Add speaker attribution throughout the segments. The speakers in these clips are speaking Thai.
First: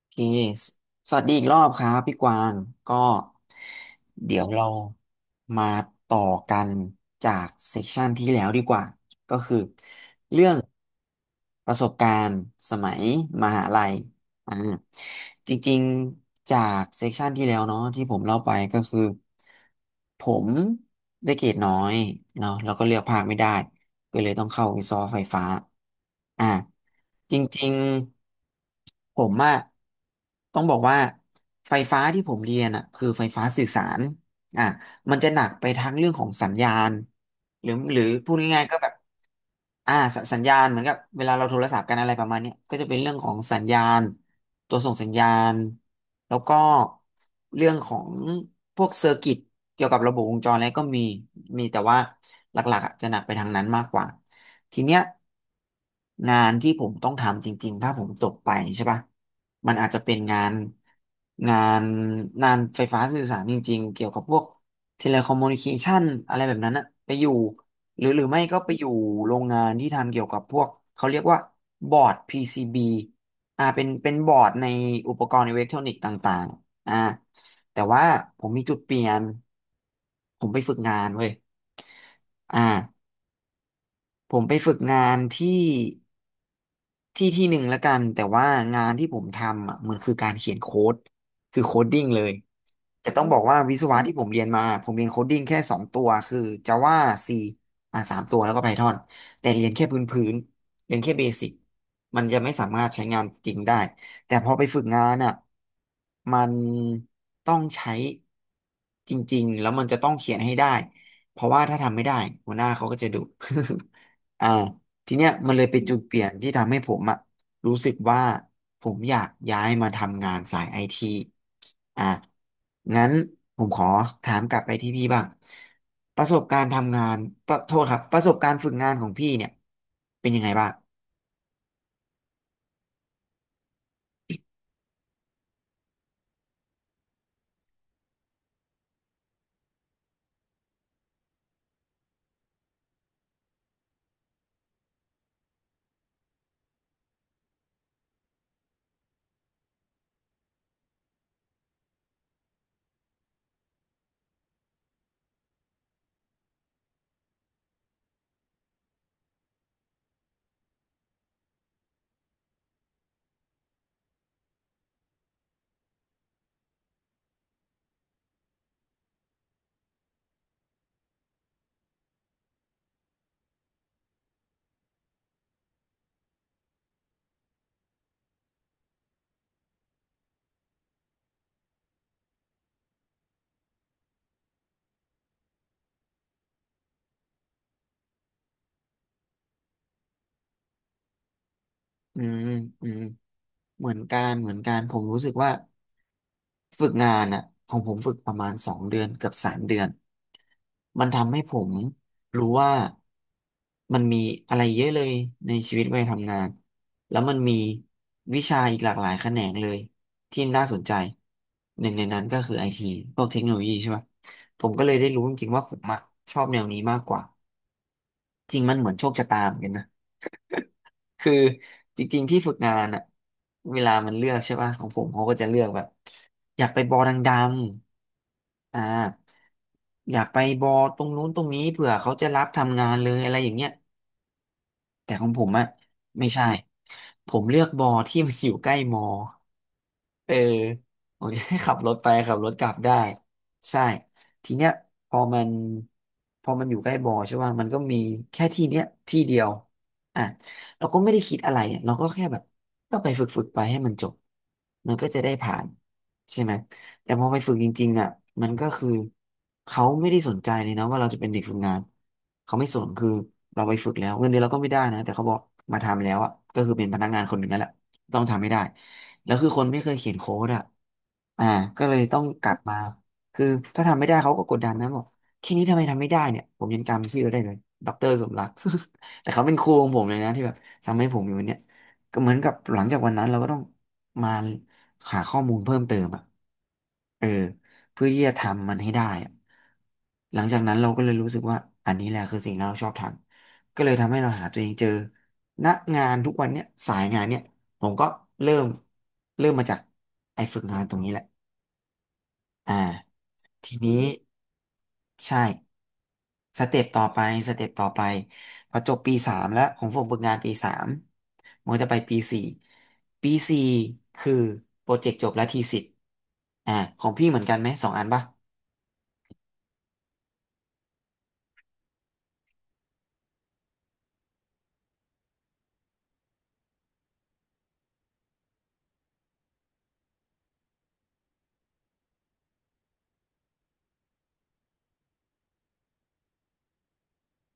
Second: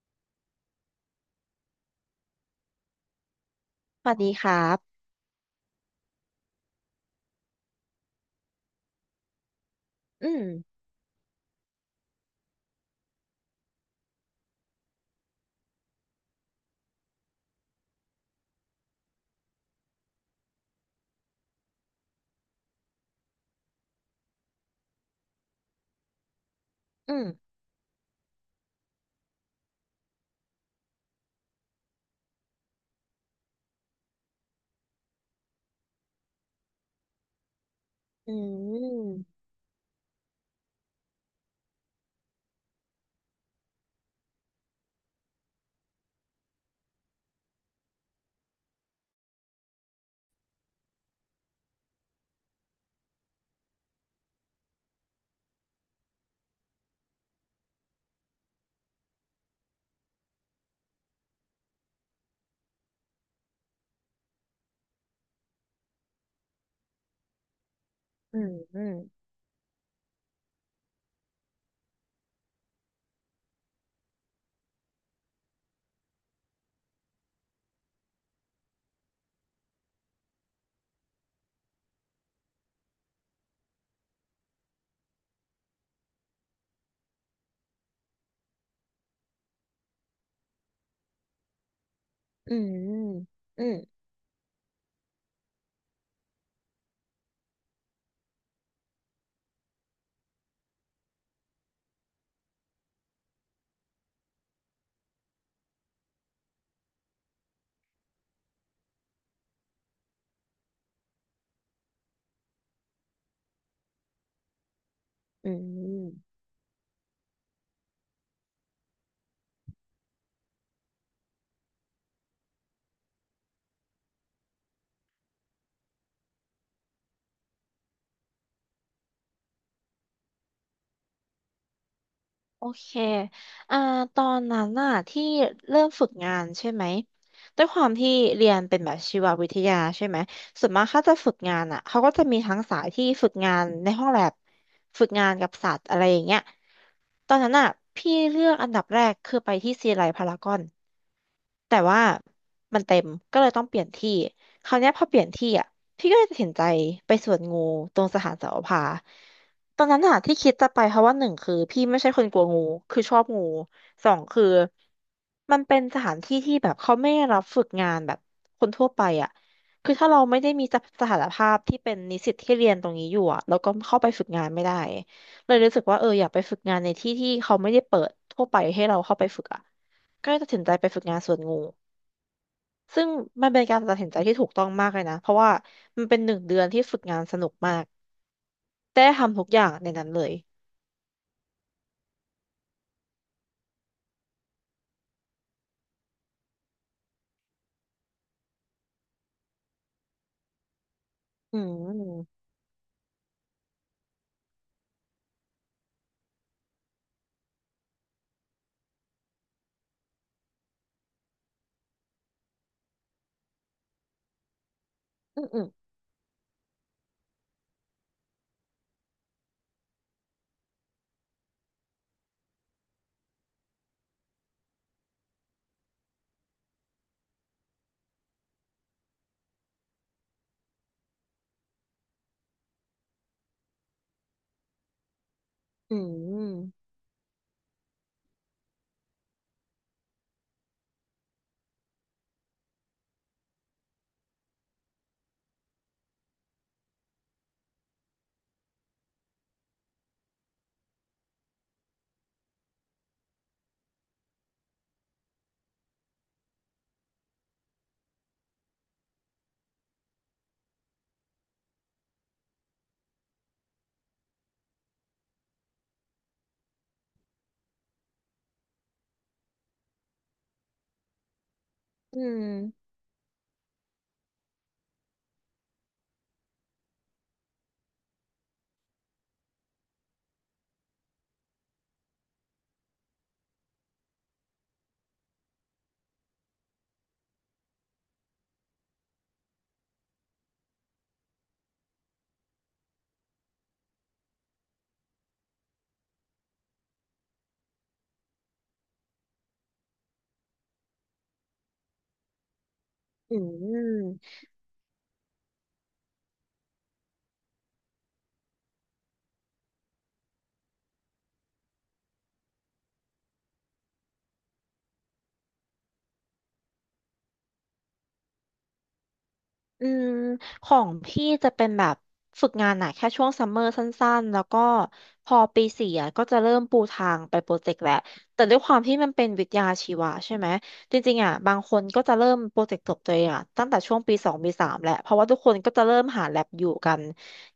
Speaker 1: โอเคสสวัสดีอีกรอบครับพี่กวางก็
Speaker 2: สวัสดี
Speaker 1: เดี๋ย
Speaker 2: ค
Speaker 1: ว
Speaker 2: รั
Speaker 1: เรา
Speaker 2: บ
Speaker 1: มาต่อกันจากเซสชันที่แล้วดีกว่า ก็คือ
Speaker 2: อืม
Speaker 1: เรื่องประสบการณ์สมัยมหาลัย อ่าจริงๆจากเซกชันที่แล้วเนาะที่ผมเล่าไปก็คือผมได้เกรดน้อยเนาะแล้วก็เลือกภาคไม่ได้ก็เลยต้องเข้าวิศวะไฟฟ้าอ่า
Speaker 2: อื
Speaker 1: จ
Speaker 2: ม
Speaker 1: ริงๆผมอะต้องบอกว่าไฟฟ้าที่ผมเรียนอะคือไฟฟ้าสื่อสารอ่ะมันจะหนักไปทั้งเรื่องของสัญญาณหรือพู
Speaker 2: อื
Speaker 1: ดง่ายๆก็แบบ
Speaker 2: ม
Speaker 1: สสัญญาณเหมือนกับเวลาเราโทรศัพท์กันอะไรประมาณเนี้ยก็จะเป็นเรื่องของสัญญาณตัวส่งสัญญาณแล้วก็เรื่องของพวกเซอร์กิตเกี่ยวกับระบบวงจรอะไรก็มีแต่ว่าหลักๆอะจะหนักไปทางนั้นมากกว่าทีเนี้ยงานที่ผมต้องทำจริงๆถ้าผมจบไปใช่ปะมันอาจจะเป็นงานงานไฟฟ้าสื่อสารจริงๆเกี่ยวกับพวก เทเลคอมมูนิเคชันอะไรแบบนั้นอะไปอยู่หรือ
Speaker 2: อื
Speaker 1: ไม่
Speaker 2: ม
Speaker 1: ก็ไป
Speaker 2: อื
Speaker 1: อยู่
Speaker 2: ม
Speaker 1: โรงงานที่ทำเกี่ยวกับพวกเขาเรียกว่าบอร์ด PCB เป็นบอร์ดในอุปกรณ์อิเล็กทรอนิกส์ต่างๆแต่ว่าผมมีจุดเปลี่ยนผมไปฝึกงานเว้ยอ่าผมไปฝึกงานที่ที่ที่หนึ่งแล้วกันแต่ว่างานที่ผมทำอ่ะมันคือการเขียนโค้ดคือโคดดิ้งเลย
Speaker 2: อืม
Speaker 1: แต่ต้องบอกว่า
Speaker 2: อื
Speaker 1: วิ
Speaker 2: ม
Speaker 1: ศวะที่ผมเรียนมาผมเรียนโคดดิ้งแค่สองตัวคือ Java C สามตัวแล้วก็ Python แต่เรียนแค่พื้นเรียนแค่เบสิกมันจะไม่สามารถใช้งานจริงได้แต่พอไปฝึกงานอ่ะมันต้องใช้จริงๆแล้วมันจะต้องเขียนให้ได้เพราะว่าถ้าทำไม่ได้หัวหน้าเขาก็จะดุ อ่าทีเนี้ย
Speaker 2: อื
Speaker 1: มันเลยเป็นจุดเปลี่ยน
Speaker 2: ม
Speaker 1: ที่ทำให้ผมอ่ะ รู้สึกว่าผมอยากย้ายมาทำงานสายไอทีอ่ะงั้นผมขอถามกลับไปที่พี่บ้างประสบการณ์ทำงานประโทษครับประสบการณ์ฝึกงานของพี่เนี่ยเป็นยังไงบ้าง
Speaker 2: โอเค อ่า ตอนนั้นน่ะที่เริ่มฝึกงานใช่ไหมด้วยความที่เรียนเป็นแบบชีววิทยาใช่ไหมส่วนมากเขาจะฝึกงานอ่ะเขาก็จะมีทั้งสายที่ฝึกงานในห้องแลบฝึกงานกับสัตว์อะไรอย่างเงี้ยตอนนั้นน่ะพี่เลือกอันดับแรกคือไปที่ซีไลพารากอน แต่ว่ามันเต็มก็เลยต้องเปลี่ยนที่คราวเนี้ยพอเปลี่ยนที่อ่ะพี่ก็เลยตัดสินใจไปสวนงูตรงสถานเสาวภาตอนนั้นอ่ะที่คิดจะไปเพราะว่าหนึ่งคือพี่ไม่ใช่คนกลัวงูคือชอบงูสองคือมันเป็นสถานที่ที่แบบเขาไม่รับฝึกงานแบบคนทั่วไปอ่ะคือถ้าเราไม่ได้มีสถานภาพที่เป็นนิสิตที่เรียนตรงนี้อยู่อ่ะแล้วก็เข้าไปฝึกงานไม่ได้เลยรู้สึกว่าเอออยากไปฝึกงานในที่ที่เขาไม่ได้เปิดทั่วไปให้เราเข้าไปฝึกอ่ะก็เลยตัดสินใจไปฝึกงานสวนงู ซึ่งมันเป็นการตัดสินใจที่ถูกต้องมากเลยนะ เพราะว่ามันเป็นหนึ่งเดือนที่ฝึกงานสนุกมากได้ทำทุกอย่างในนั้นเลย
Speaker 1: อืมอืมเหมือนกันผมรู้สึกว่าฝึกงานอ่ะของผมฝึกประมาณสองเดือนเกือบสามเดือนมันทำให้ผ
Speaker 2: อื
Speaker 1: ม
Speaker 2: ม
Speaker 1: รู้ว่ามันมีอะไรเยอะเลยในชีวิตวัยทำงานแล้วมันมีวิชาอีกหลากหลายแขนงเลยที่น่าสนใจหนึ่งในนั้นก็คือไอทีพวกเทคโนโลยีใช่ไหมผมก็เลยได้รู้จ
Speaker 2: อืม
Speaker 1: ริงๆ
Speaker 2: อื
Speaker 1: ว่า
Speaker 2: ม
Speaker 1: ผมอะชอบแนวนี้มากกว่าจริงมันเหมือนโชคชะตาเหมือนกันนะ คือจริงๆที่ฝึกงานอะเวลามันเลือกใช่ป่ะของผมเขาก็จะเลือกแบบอยากไปบอดังๆอยากไปบอตรงนู้นตรงนี้เผื่อเขาจะรับทำงานเลยอะไรอย่างเงี้ยแต่ของผมอะ
Speaker 2: อื
Speaker 1: ไม่ใช่
Speaker 2: ม
Speaker 1: ผมเลือกบอที่มันอยู่ใกล้มอ เออผมจะให้ ขับรถไปขับรถกลับได้ใช่ทีเนี้ยพอมันพอมันอยู่ใกล้บ่อใช่ป่ะมันก็มีแค่ที่เนี้ยที่เดียวอ่ะเราก็ไม่ได้คิดอะไรอะเราก็แค่แบบก็ไปฝึกไปให้มันจบมันก็จะได้ผ่านใช่ไหมแต่พอไปฝึกจริงๆอ่ะมันก็คือเขาไม่ได้สนใจเลยนะว่าเราจะเป็นเด็กฝึกงานเขาไม่สนคือเราไปฝึกแล้วเงินเดือนเราก็ไม่ได้นะแต่เขาบอกมาทำแล้วอ่ะก็คือเป็นพนักงานคนหนึ่งนั่นแหละ ต้องทำไม่ได้แล้วคือคนไม่เคยเขียนโค้ดอ่ะอ่าก็เลยต้อ
Speaker 2: อื
Speaker 1: ง
Speaker 2: ม
Speaker 1: กลับมาคือถ้าทำไม่ได้เขาก็กดดันนะบอกแค่นี้ทำไมทำไม่ได้เนี่ยผมยังจำชื่อได้เลยดอกเตอร์สมรัก แต่เขาเป็นครูของผมเลยนะที่แบบทำให้ผมอยู่วันเนี้ยก็เหมือนกับหลังจากวันนั้นเราก็ต้องมาหาข้อมูลเพิ่มเติมอ่ะเออเพื่อที่จะทำมันให้ได้อะหลังจากนั้นเราก็เลยรู้สึกว่าอันนี้แหละคือสิ่งที่เราชอบทำก็เลยทำให้เราหาตัวเองเจอณงานทุกวันเนี้ยสายงานเนี้ย ผมก็เริ่มเริ่มมาจากไอ้ฝึกงานตรงนี้แหละอ่า
Speaker 2: อื
Speaker 1: ทีนี้
Speaker 2: ม
Speaker 1: ใช่สเต็ปต่อไปสเต็ปต่อไปพอจบปีสามแล้วของผมฝึกงานปีสามมันก็จะไปปีสี่คือโปรเจกต์จบและทีสิทธิ์อ่าของพี่เหมือนกันไหมสองอันป่ะ
Speaker 2: อืมของพี่จะเป็นแบบฝึกงานหนะแค่ช่วงซัมเมอร์สั้นๆแล้วก็พอปีสี่อะก็จะเริ่มปูทางไปโปรเจกต์แหละแต่ด้วยความที่มันเป็นวิทยาชีวะใช่ไหมจริงๆอ่ะบางคนก็จะเริ่มโปรเจกต์จบตัวเองอ่ะตั้งแต่ช่วงปีสองปีสามแหละเพราะว่าทุกคนก็จะเริ่มหาแลบอยู่กัน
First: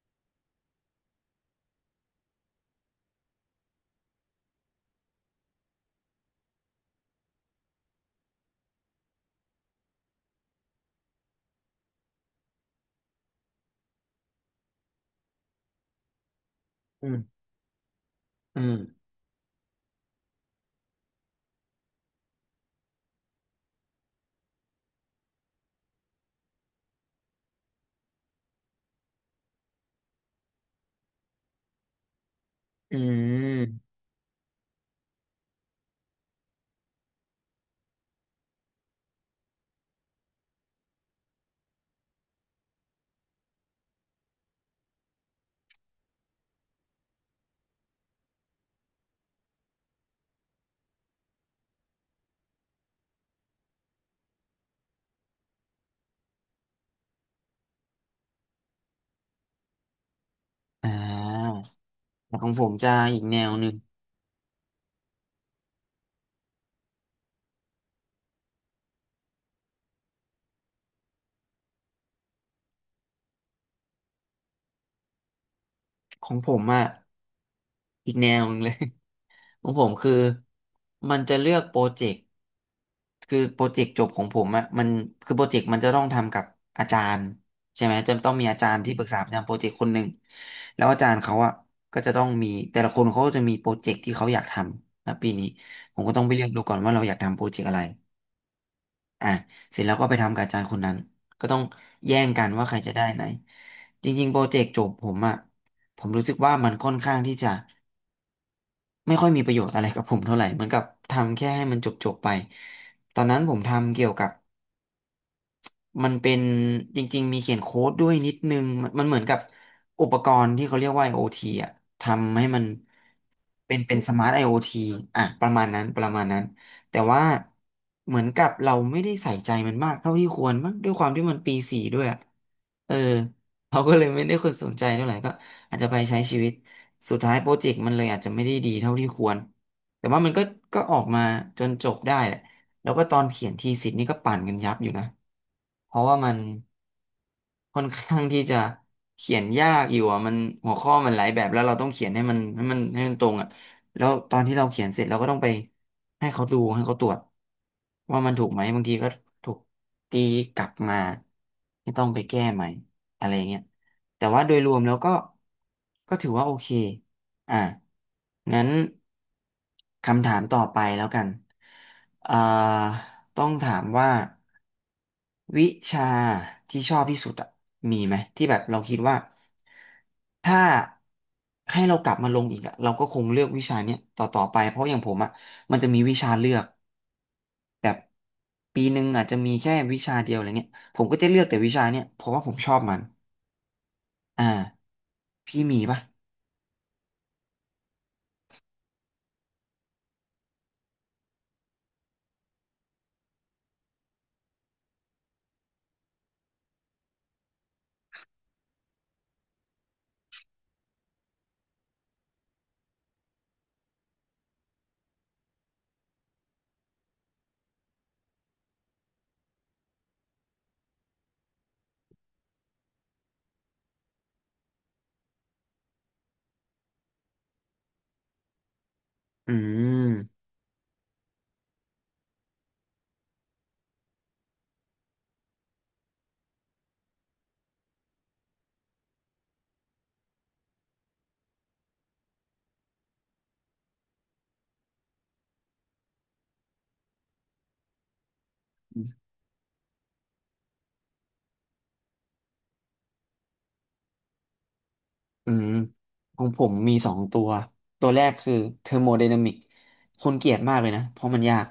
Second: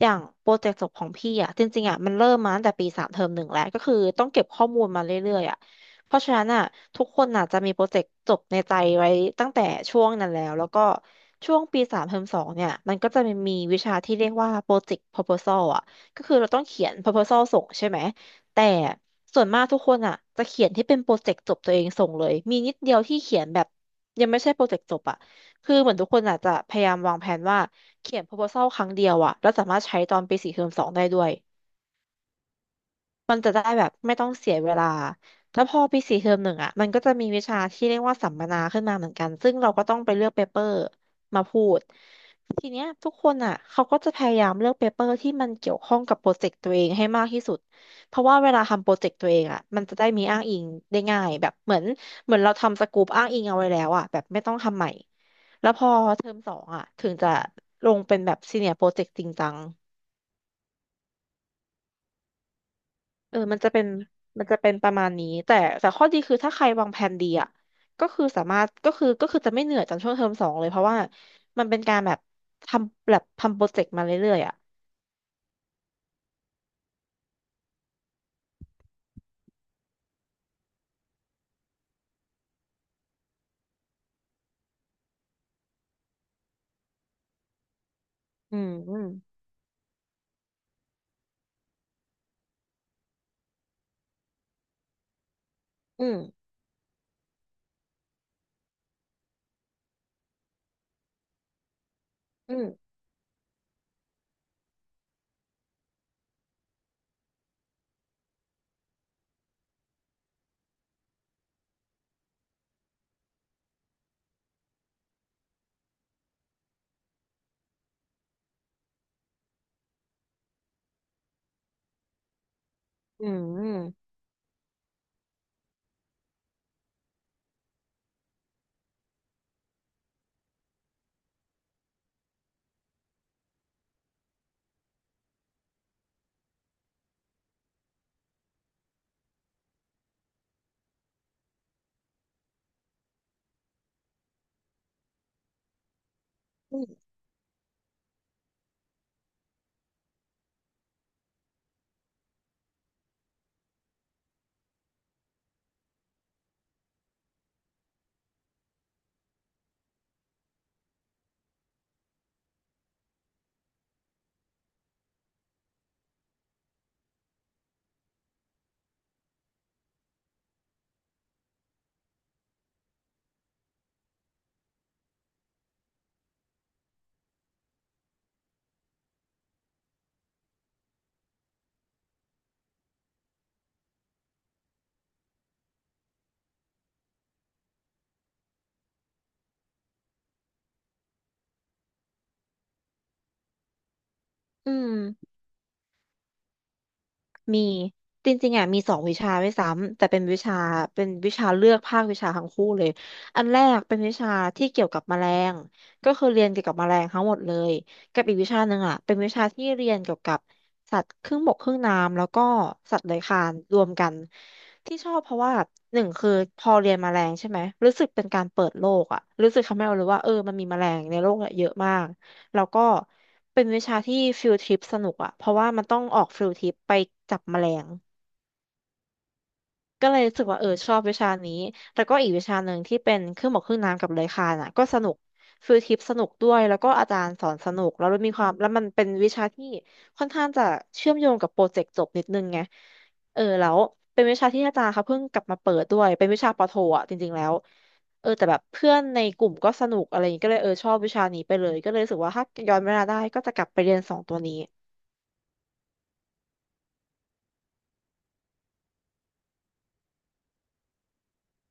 Speaker 2: อย่างโปรเจกต์จบของพี่อ่ะจริงๆอ่ะมันเริ่มมาตั้งแต่ปีสามเทอมหนึ่งแล้วก็คือต้องเก็บข้อมูลมาเรื่อยๆอ่ะ เพราะฉะนั้นอ่ะทุกคนอ่ะจะมีโปรเจกต์จบในใจไว้ตั้งแต่ช่วงนั้นแล้วแล้วก็ช่วงปีสามเทอมสองเนี่ยมันก็จะมีวิชาที่เรียกว่าโปรเจกต์ proposal อ่ะก็คือเราต้องเขียน
Speaker 1: อืม
Speaker 2: proposal ส่งใช่ไหม
Speaker 1: อื
Speaker 2: แต่
Speaker 1: ม
Speaker 2: ส่วนมากทุกคนอ่ะจะเขียนที่เป็นโปรเจกต์จบตัวเองส่งเลยมีนิดเดียวที่เขียนแบบยังไม่ใช่โปรเจกต์จบอ่ะคือเหมือนทุกคนอาจจะพยายามวางแผนว่าเขียน proposal ครั้งเดียวอ่ะแล้วสามารถใช้ตอนปีสี่เทอมสองได้ด้วย
Speaker 1: อื
Speaker 2: มันจะได้แบ
Speaker 1: ม
Speaker 2: บไม่ต้องเสียเวลาแล้วพอปีสี่เทอมหนึ่งอ่ะมันก็จะมีวิชาที่เรียกว่าสัมมนาขึ้นมาเหมือนกันซึ่งเราก็ต้องไปเลือกเปเปอร์มาพูดทีเนี้ยทุกคนอ่ะเขาก็จะพยายามเลือกเปเปอร์ที่มันเกี่ยวข้องกับโปรเจกต์ตัวเองให้มากที่สุดเพราะว่าเวลาทำโปรเจกต์ตัวเองอ่ะมันจะได้มีอ้างอิงได้ง่ายแบบเหมือนเราทำสกูปอ้างอิงเอาไว้แล้วอ่ะแบบไม่ต้องทำใหม่แล้วพอเทอมสองอ่ะถึงจะลงเป็นแบบซีเนียร์โปรเจกต์จริงจัง
Speaker 1: อ่าแต่ของผมจะอีก
Speaker 2: เอ
Speaker 1: แน
Speaker 2: อ
Speaker 1: ว
Speaker 2: มัน
Speaker 1: ห
Speaker 2: จะ
Speaker 1: นึ่ง
Speaker 2: เป็น มันจะเป็นประมาณนี้ แต่แต่ข้อดีคือถ้าใครวางแผนดีอ่ะก็คือสามารถก็คือจะไม่เหนื่อยจากช่วงเทอมสองเลยเพราะว่า มันเป็นการแบบทำแบบทำโปรเจกต์มาเรื่อยๆอ่ะ
Speaker 1: ของผมอ่ะอีกแนวหนึงเลย ของผมคือมันจะเลือกโปรเจกต์ คือโปรเจกต์จบของผมอะมันคือโปรเจกต์มันจะต้องทำกับอาจารย์ใช่ไหมจะต้องมี
Speaker 2: อื
Speaker 1: อาจา
Speaker 2: ม
Speaker 1: รย์ที่
Speaker 2: อื
Speaker 1: ปรึ
Speaker 2: ม
Speaker 1: กษาประจำโปรเจกต์คนหนึ่งแล้วอาจารย์เขาอะก็จะต้องมีแต่ละคนเขาก็จะมีโปรเจกต์ที่เขาอยากทำนะปีนี้ผม
Speaker 2: อื
Speaker 1: ก็
Speaker 2: ม
Speaker 1: ต้องไปเลือกดูก่อนว่าเราอยากทำโปรเจกต์อะไรอ่ะเสร็จแล้วก็ไปทำกับอาจารย์คนนั้นก็ต้องแย่งกัน
Speaker 2: อืม
Speaker 1: ว่าใครจะได้ไหนจริงๆโปรเจกต์จบผมอะผมรู้สึกว่ามันค่อนข้างที่จะไม่ค่อยมีประโยชน์อะไรกับผมเท่าไหร่เหมือนกับทำแค่ให้มันจบๆไปตอนนั้นผมทำเกี่ยวกับ มันเป็นจริงๆมีเขียนโค้ดด้วยนิดนึงมันเหมือนกับอุปกรณ์ที่เขาเรียกว่า IoT อ่ะทำให้มัน
Speaker 2: อืมอื
Speaker 1: เป็
Speaker 2: ม
Speaker 1: นเป็นสมาร์ท IoT อ่ะประมาณนั้นประมาณนั้นแต่ว่าเหมือนกับเราไม่ได้ใส่ใจมันมากเท่าที่ควรมั้งด้วยความที่มันปีสี่ด้วยอะเออเขาก็เลยไม่ได้คนสนใจเท่าไหร่ก็อาจจะไปใช้ชีวิตสุดท้ายโปรเจกต์มันเลยอาจจะไม่ได้ดีเท่าที่ควรแต่ว่ามันก็ออกมาจนจบได้แหละ แล้วก็ตอนเขียนทีสิทธ์นี่ก็ปั่นกันยับอยู่นะ เพราะว่ามัน ค่อนข้างที่จะเขียนยากอยู่อ่ะมันหัวข้อมันหลายแบบแล้วเราต้องเขียนให้มันตรงอ่ะแล้วตอนที่เราเขียนเสร็จเราก็ต้องไปให้เขาดูให้เขาตรวจว่ามันถูกไหมบางทีก็ถูกตีกลับมาที่ต้องไปแก้ใหม่อะไรเงี้ยแต่ว่าโดยรวมแล้วก็ถือว่าโอเคอ่ะงั้นคำถามต่อไปแล้วกันเอ่อต้องถามว่า วิชาที่ชอบที่สุดอะมีไหมที่แบบเราคิดว่าถ้าให้เรากลับมาลงอีกอะเราก็คงเลือกวิชาเนี้ยต่อไปเพราะอย่างผมอะมันจะมีวิชาเลือกแบบปีหนึ่งอาจจะมีแค่วิชาเดียวอะไรเงี้ยผมก็จะเลือกแต่วิชาเนี้ยเพราะว่าผมชอบมัน
Speaker 2: อื
Speaker 1: อ่า
Speaker 2: ม
Speaker 1: พี่มีปะ
Speaker 2: มีจริงๆอ่ะมีสองวิชาด้วยซ้ำแต่เป็นวิชาเป็นวิชาเลือกภาควิชาทั้งคู่เลยอันแรกเป็นวิชาที่เกี่ยวกับแมลงก็คือเรียนเกี่ยวกับแมลงทั้งหมดเลยกับอีกวิชาหนึ่งอ่ะเป็นวิชาที่เรียนเกี่ยวกับสัตว์ครึ่งบกครึ่งน้ำแล้วก็สัตว์เลื้อยคลานรวมกันที่ชอบเพราะว่าหนึ่งคือพอเรียนแมลงใช่ไหมรู้สึกเป็นการเปิดโลกอ่ะรู้สึกทำให้เรารู้ว่าเออมันมีแมลงในโลกอะเยอะมาก แล้วก็เป็นวิชาที่ฟิลทริปสนุกอะเพราะว่ามันต้องออกฟิลทริปไปจับแมลง
Speaker 1: อื
Speaker 2: ก็เลยรู้สึ
Speaker 1: ม
Speaker 2: กว่าเออชอบวิชานี้แต่ก็อีกวิชาหนึ่งที่เป็นเครื่องหมอกเครื่องน้ำกับเลื้อยคลานอ่ะก็สนุกฟิลทริปสนุกด้วยแล้วก็อาจารย์สอนสนุกแล้วมีความแล้วมันเป็นวิชาที่ค่อนข้างจะเชื่อมโยงกับโปรเจกต์จบนิดนึงไงเออแล้วเป็นวิชาที่อาจารย์เขาเพิ่งกลับมาเปิดด้วยเป็นวิชาปอโทอ่ะจริงๆแล้วเออแต่แบบเพื่อนในกลุ่มก็สนุกอะไรอย่างงี้ก็เลยเออชอบวิชานี้ไปเลยก็เลยรู้สึกว่าถ้าย้อนเวลาได้ก็จะกลับไปเรียนสองตัวนี้
Speaker 1: อืมของผมมีสองตัวตัวแรกคือเทอร์โมไดนามิกคนเกลียดมากเลยนะเพราะมันยาก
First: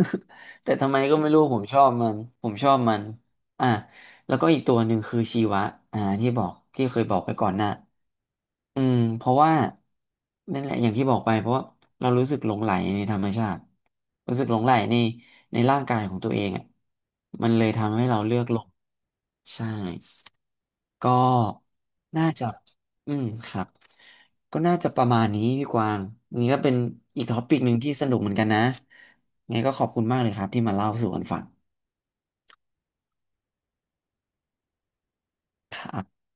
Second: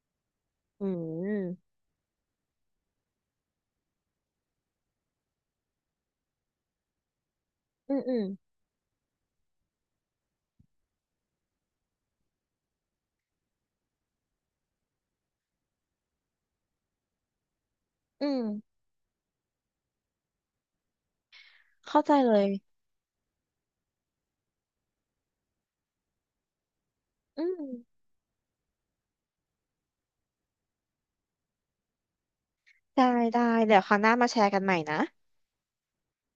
Speaker 1: แต่
Speaker 2: อื
Speaker 1: ทำไมก็ไม่รู้ผม
Speaker 2: ม
Speaker 1: ชอบมันผมชอบมันอ่ะแล้วก็อีกตัวหนึ่งคือชีวะอ่าที่เคยบอกไปก่อนหน้า
Speaker 2: อืมอืม
Speaker 1: อืมเพราะว่านั่นแหละอย่างที่บอกไปเพราะว่าเรารู้สึกหลงใหลในธรรมชาติรู้สึกหลงใหลในร่างกายของตัวเองอ่ะมันเลยทำให้เรา
Speaker 2: อื
Speaker 1: เลื
Speaker 2: ม
Speaker 1: อกหลงใช่ ก็
Speaker 2: เข้าใจ
Speaker 1: น่า
Speaker 2: เล
Speaker 1: จะ
Speaker 2: ย
Speaker 1: อืม ครับ ก็น่าจะประมาณนี้พี่กวางอันนี่ก็เป็นอีกท็อ
Speaker 2: อื
Speaker 1: ปิก
Speaker 2: ม
Speaker 1: หนึ่งที่สนุกเหมือนกันนะ ไงก็ขอบคุณมากเลยครับที่มาเล่าสู่กันฟัง
Speaker 2: ได้ได้เดี๋ยวคราวหน้ามาแชร์กันใหม่นะ
Speaker 1: ครับ